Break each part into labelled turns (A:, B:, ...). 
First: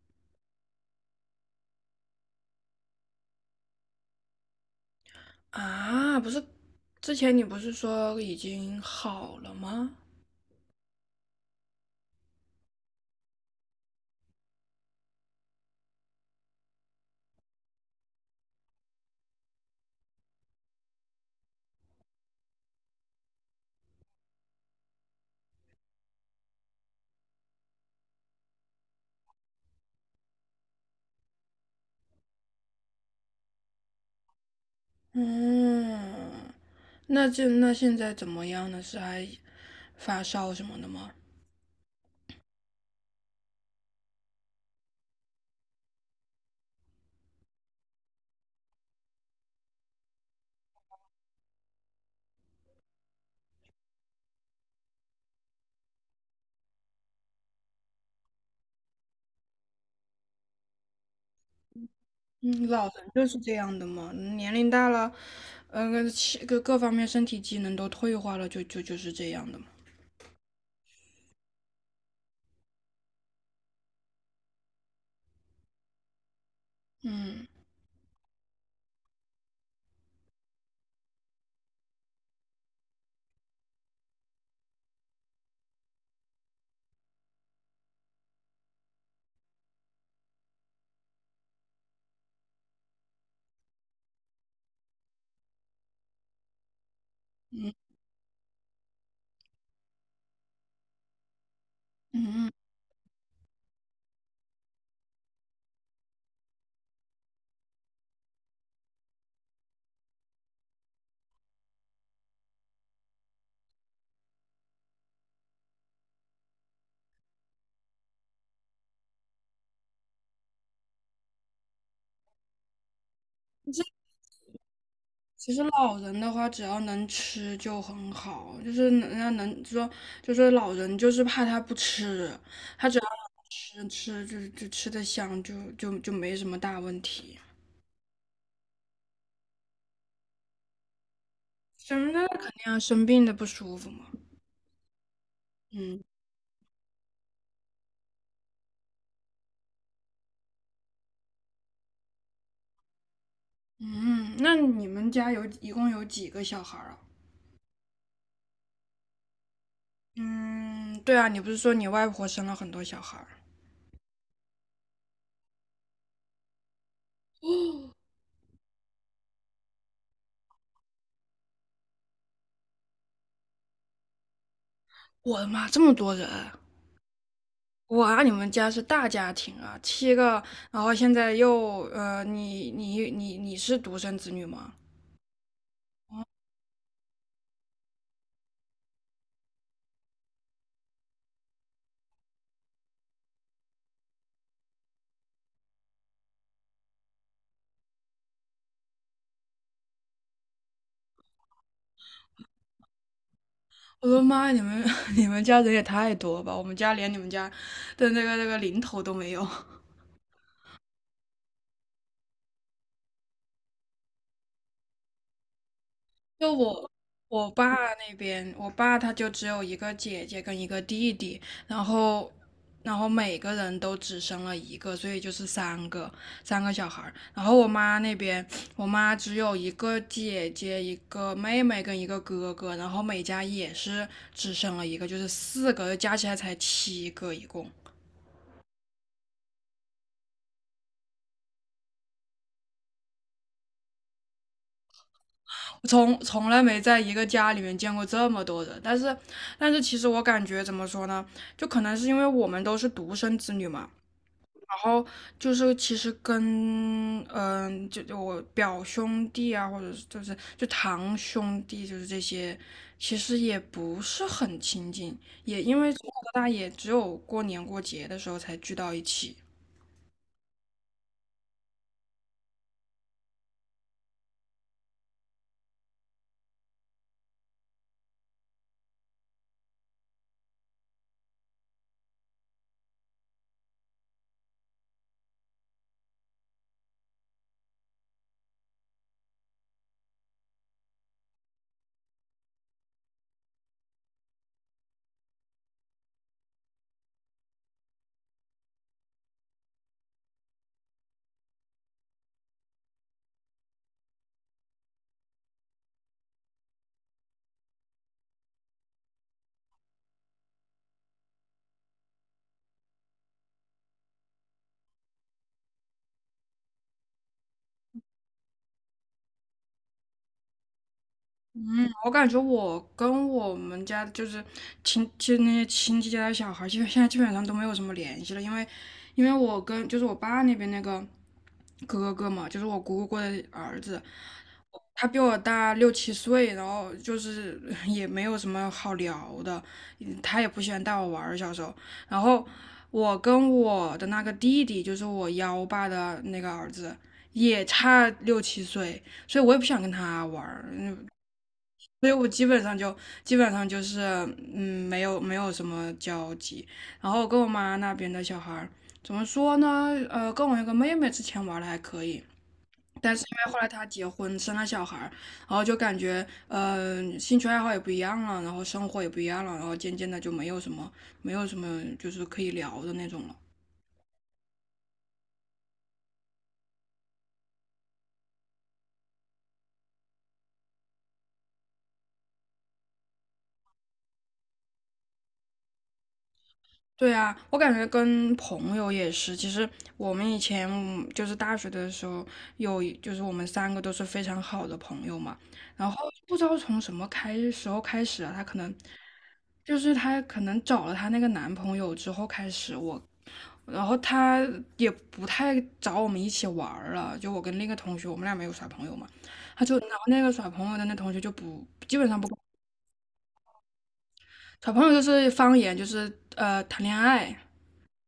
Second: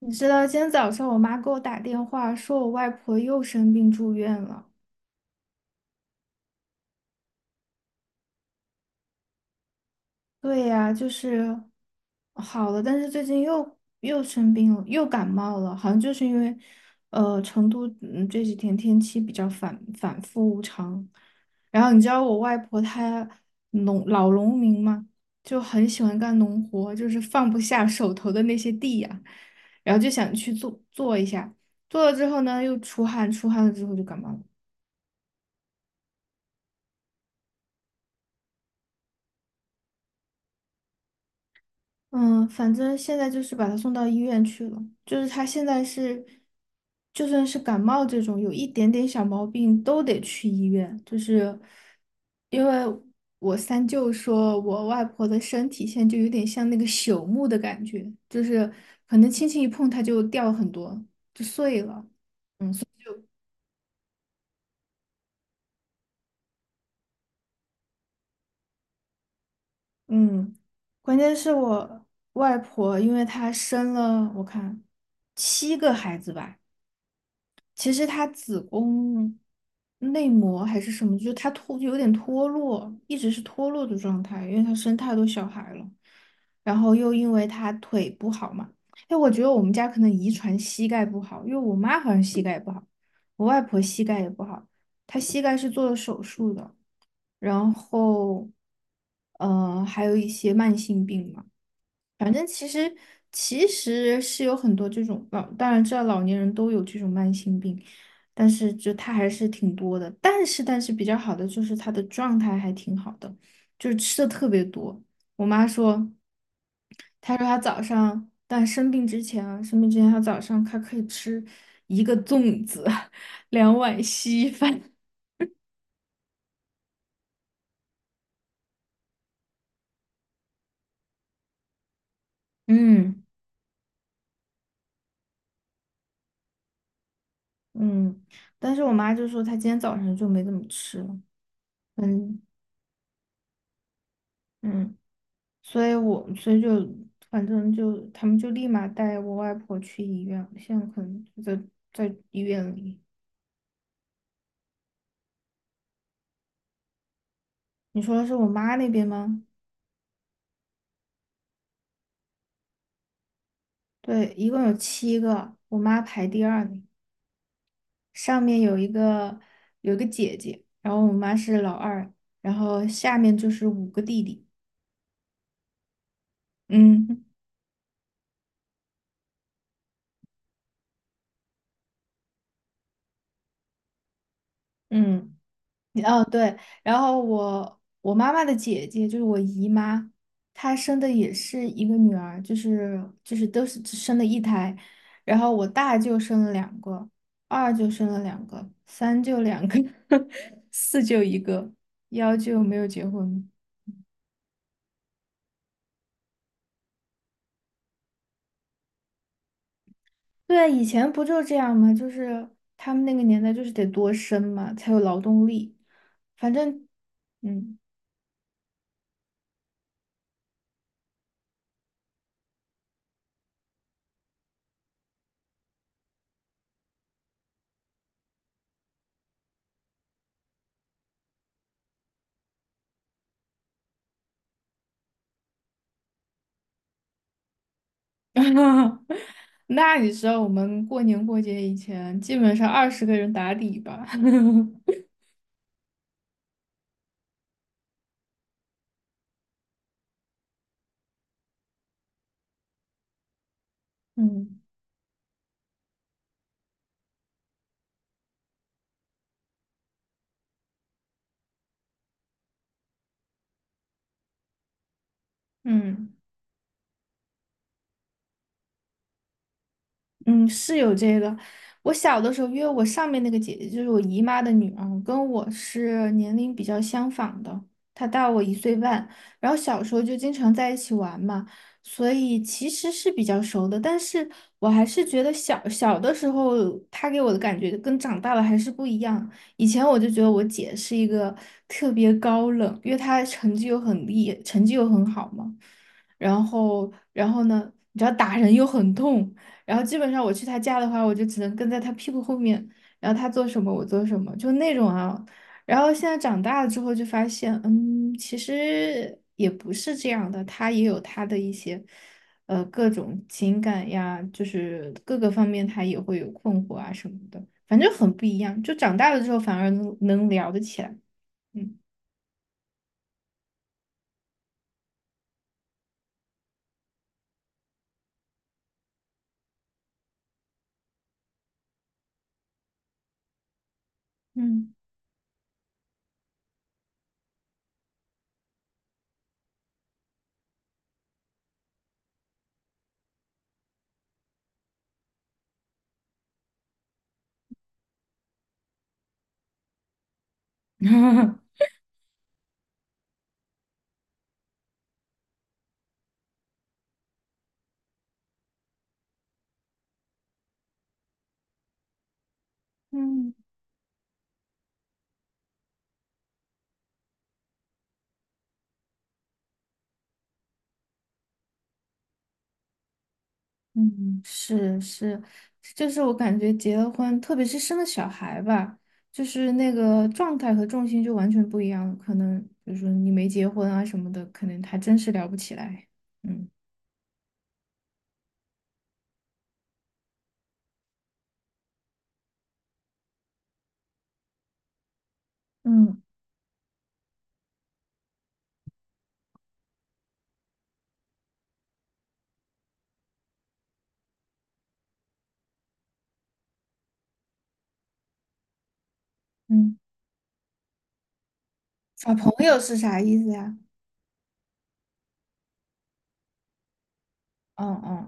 A: 你知道今天早上我妈给我打电话，说我外婆又生病住院了。
B: 啊，不是，之前你不是说已经好了吗？
A: 对呀，就是好了，但是最近又生病了，又感冒了，好像就是因为成都这几天天气比较反反复无常。然后你知道我外婆她老农民嘛，就很喜欢干农活，就是放不下手头的那些地呀、然后就想去做做一下，做了之后呢又出汗，出汗了之后就感冒了。
B: 嗯，那现在怎么样呢？是还发烧什么的吗？
A: 嗯，反正现在就是把他送到医院去了。就是他现在是，就算是感冒这种有一点点小毛病都得去医院。就是因为我三舅说，我外婆的身体现在就有点像那个朽木的感觉，就是可能轻轻一碰它就掉很多，就碎了。
B: 嗯，老人就是这样的嘛，年龄大了，气各方面身体机能都退化了，就是这样的嘛。
A: 嗯，关键是我外婆，因为她生了我看七个孩子吧。
B: 嗯
A: 其实她子宫内膜还是什么，就她有点脱落，一直是脱落的状态，因为她生太多小孩了，然后又因为她腿不好嘛，哎，我觉得我们家可能遗传膝盖不好，因为我妈好像膝盖也不好，我外婆膝盖也不好，她膝盖是做了手术的，然
B: 嗯
A: 后，还有一些慢性病嘛。反正
B: 嗯嗯，
A: 其实其实是有很多这种老，当然知道老年人都有这种慢性病，但是就他还是挺多的。但是比较好的就是他的状态还挺好的，就是吃的特别多。我妈说，她说她早上，但生病之前啊，生病之前她早上她可以吃一个粽子，两碗稀饭。
B: 其实老人的话，只要能吃就很好，就是能人家能说，就说老人就是怕他不吃，他只要。
A: 嗯
B: 吃就吃的香，就没什么大问题。
A: 嗯，但是我妈就说她今天早上就没怎么吃了。
B: 生的
A: 嗯。
B: 肯定要生病的不舒服嘛。
A: 嗯所以
B: 嗯
A: 我所以就反正就他们就立马带我外婆去医院，现在可能就在医院里。
B: 嗯，那你们家有一共有几个小孩儿啊？
A: 你说的是我妈那边吗？
B: 嗯，对啊，你不是说你外婆生了很多小孩儿？
A: 对，一共有七个，我妈排第二名，上面有一个姐姐，然后我妈是老二，然后下面就是五个弟弟。
B: 我的妈，这么多人！
A: 嗯
B: 哇，你们家是大家庭啊，七个，然后现在你是独生子女吗？
A: 嗯。哦，对，然后我妈妈的姐姐就是我姨妈，她生的也是一个女儿，就是都是只生了一胎，然后我大舅生了两个，二舅生了两个，三舅两个，四舅一个，幺舅没有结婚。
B: 我的妈你们 你们家人也太多吧？我们家连你们家的那个零头都没有。
A: 对，啊，以前不就这样吗？就是他们那个年代就是得多生嘛，才有劳动力。反
B: 就
A: 正，
B: 我我爸
A: 嗯。
B: 那边，我爸他就只有一个姐姐跟一个弟弟，然后然后每个人都只生了一个，所以就是三个小孩儿。然后我妈那边，我妈只有一个姐姐、一个妹妹跟一个哥哥，然后每家也是只生了一个，就是四个，加起来才七个一共。
A: 那你知道我们过年过节以前，基本上二十个人打底吧？
B: 从来没在一个家里面见过这么多人，但是其实我感觉怎么说呢，就可能是因为我们都是独生子女嘛。
A: 嗯。
B: 然后就是其实跟嗯，就就我表兄弟啊，或者是就是就堂兄弟，就是这些，其实也不是很亲近，也因为从
A: 嗯。
B: 小到大也只有过年过节的时候才聚到一起。
A: 嗯，是有这个。我小的时候，因为我上面那个姐姐就是我姨妈的女儿，跟我是年龄比较相仿的，她大我一岁半。然后小时候就经常在一起玩嘛，所以其实是比较熟的。但是我还是觉得小小的时候，她给我的感觉跟长大了还是不一样。以前我就觉得我姐是一个特别高冷，因为她成绩又很厉，成绩又很好嘛。然后，然后呢，你知道打人又很痛。然后基本上我去他家的话，我就只能跟在他屁股后面，然后他做什么我做什么，就那种啊。然后现在长大了之后就发现，其实也不是这样的，他也有他的一些，各种情感呀，就是各个方面他也会有困惑啊什么的，反正很不一样。就长大了之后反而能聊得起来，嗯
B: 我感觉我跟我们家就是亲，就那些亲戚家的小孩，现在基本上都没有什么联系了，因为我跟就是我爸那边那个哥哥嘛，就是我姑姑过的儿子，
A: 嗯
B: 他比我大六七岁，然后就是 也没有什么好聊的，嗯他也不喜欢带我玩儿，小时候。然后我跟我的那个弟弟，就是我幺爸的那个儿子，也差六七岁，所以我也不想跟他玩儿，嗯所以我基本上就是嗯，没有什么交集。然后跟我妈那边的小孩儿怎么说呢？呃，跟我那个妹妹之前玩的还可以，但是
A: 嗯。
B: 因为后来她结婚生了小孩儿，然后就感觉呃兴趣爱好也不一样了，然后生活也不一样了，然后渐渐的就没有什么就是可以聊的那种了。
A: 嗯，是是，就是我感觉结了婚，特别是生了小孩吧，就是那个状态和重心就完全不一样了。可能比如说你没结婚啊什么的，可能还真是聊不起来。嗯
B: 对啊，我感觉跟朋友也是。其实我们以前嗯就是大学的时候，就是我们三个都是非常好的朋友嘛。然后
A: 嗯。
B: 不知道从什么时候开始啊，她可能就是她可能找了她那个男朋友之后开始我，然后她也不太找我们一起玩儿了。就我跟另一个同学，我们俩没有耍朋友嘛，
A: 嗯
B: 然后那个耍朋友的那同学就不基本
A: 耍
B: 上不
A: 朋
B: 跟
A: 友是啥意思呀？
B: 耍朋友，就是方言，就是呃谈恋爱。
A: 哦哦。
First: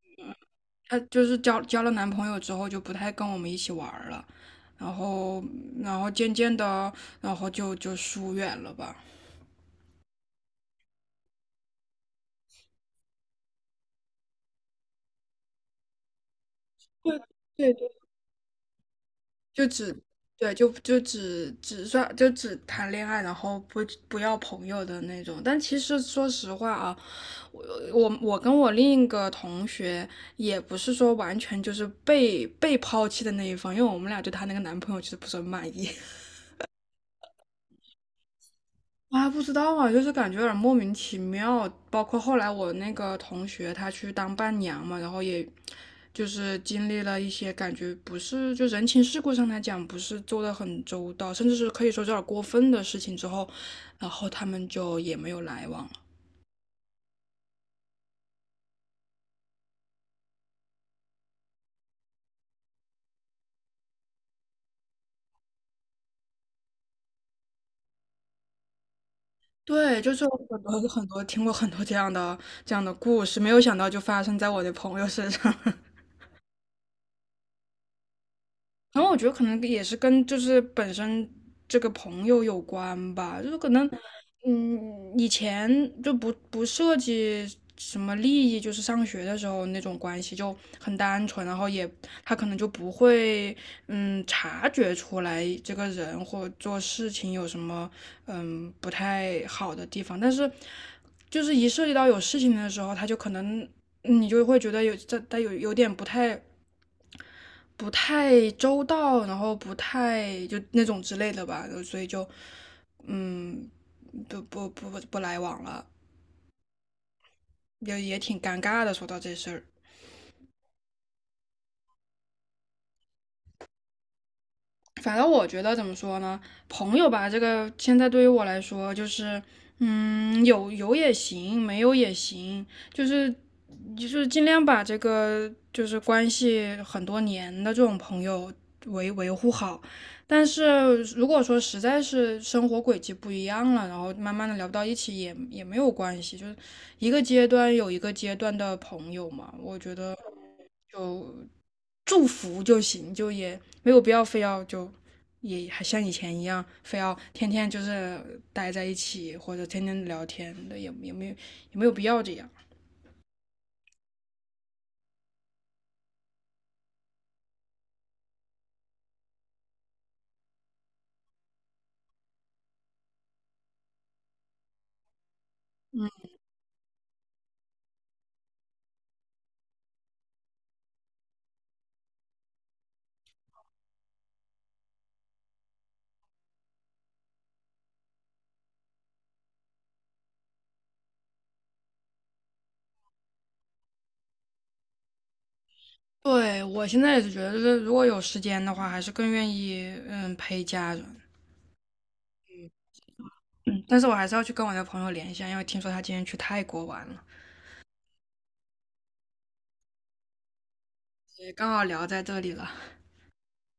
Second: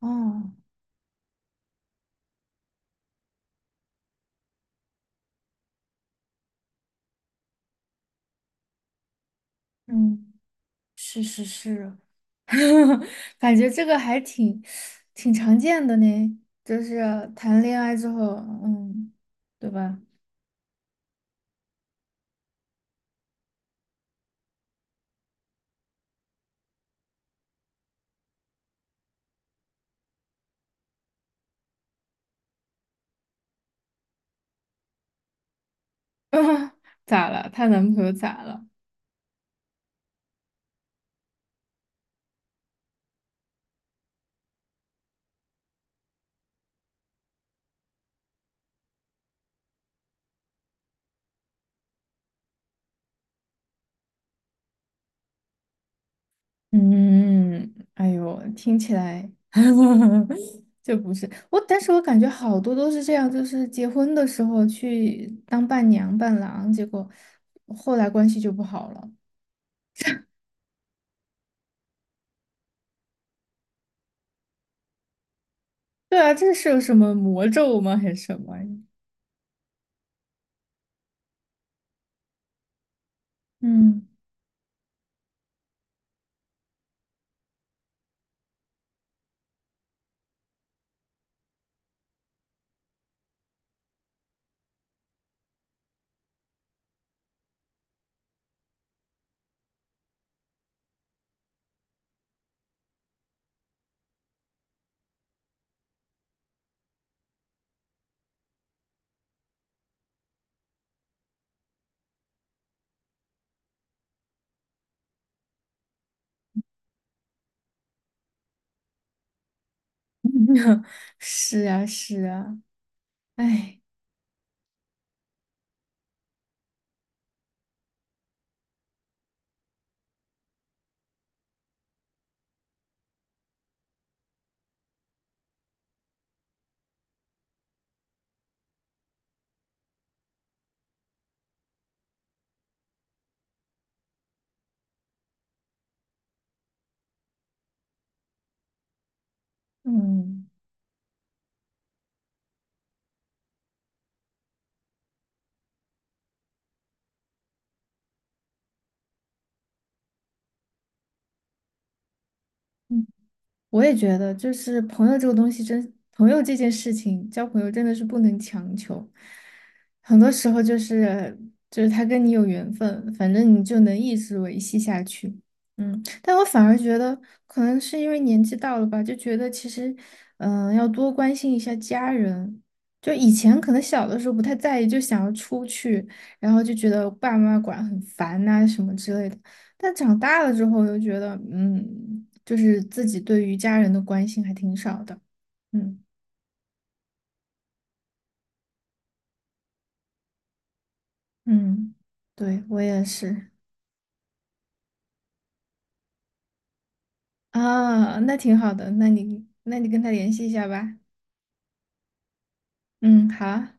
A: 哦哦，
B: 她就是交了男朋友之后就不太跟我们一起玩儿了，然后然后渐渐的，然后就疏远了吧，
A: 嗯，是是是，感觉这个挺常见的呢，就是谈
B: 对
A: 恋
B: 对，
A: 爱之后，嗯，
B: 就
A: 对
B: 只
A: 吧？
B: 对就就只只算就只谈恋爱，然后不要朋友的那种。但其实说实话啊，我我跟我另一个同学也不是说完全就是被抛弃的那一方，因为我们俩对她那个男朋友其实不是很满意。
A: 啊，咋了？她男朋友咋了？
B: 啊，不知道啊，就是感觉有点莫名其妙。包括后来我那个同学，他去当伴娘嘛，然后也就是经历了一些感觉不是就人情世故上来讲不是做的很周到，甚至是可以说有点过分的事情之后，然后他们就也没有来往了。
A: 嗯，哎呦，听起来 就不是我，但是我感觉好多都是这样，就是结婚的时候去当伴娘伴郎，结果后来关系就不好了。
B: 对，就是有很多听过很多这样的故事，没有想到就发生在我的朋友身上。
A: 对啊，这是有什么魔咒吗？还是什么？
B: 然后我觉得可能也是跟就是本身这个朋友有关吧，就是可能，
A: 嗯，
B: 嗯，以前就不涉及什么利益，就是上学的时候那种关系就很单纯，然后也他可能就不会嗯察觉出来这个人或做事情有什么嗯不太好的地方，但是就是一涉及到有事情的时候，他就可能嗯你就会觉得他有点不太周到，然后不太就那种之类的吧，所以就嗯，不来往了，也也挺尴尬的。说到这事儿，
A: 是啊，是啊，哎，
B: 反正我觉得怎么说呢，朋友吧，这个现在对于我来说就是，嗯，有有也行，没有也行，就是就是尽量把这个就是关系很多年的这种朋友维护好。但是如果说实在是生活轨迹不一样了，然后慢慢的聊不到一起也也没有关系，就是一个阶段有一个阶段的朋友嘛，我觉得
A: 嗯。
B: 就祝福就行，就也没有必要非要就也还像以前一样，非要天天就是待在一起或者天天聊天的，也也没有也没有必要这样。
A: 嗯我也觉得，就是朋友这个东西真，朋友这件事情，交朋友真的是不能强求。很多时候就是他跟你有缘分，反正你就能一直维系下去。嗯，但我反而觉得，可能是因为年纪到了吧，就觉得其实，嗯、要多关心一下家人。就以前可能小的时候不太在意，就想要出去，然后就觉得爸妈管很烦呐、什么之类的。但长大了之后，又觉得，嗯。就是自己对于家人的关心还挺少的。嗯
B: 对我现在也是觉得，就是如果有时间的话，还是更愿意嗯陪家人。
A: 嗯，对，我也是。
B: 嗯但是我还是要去跟我的朋友联系啊因为听说他今天去泰国玩了，
A: 啊，那挺好的，那你那你跟他联系一下吧。
B: 也刚好聊在这里了。
A: 嗯，好啊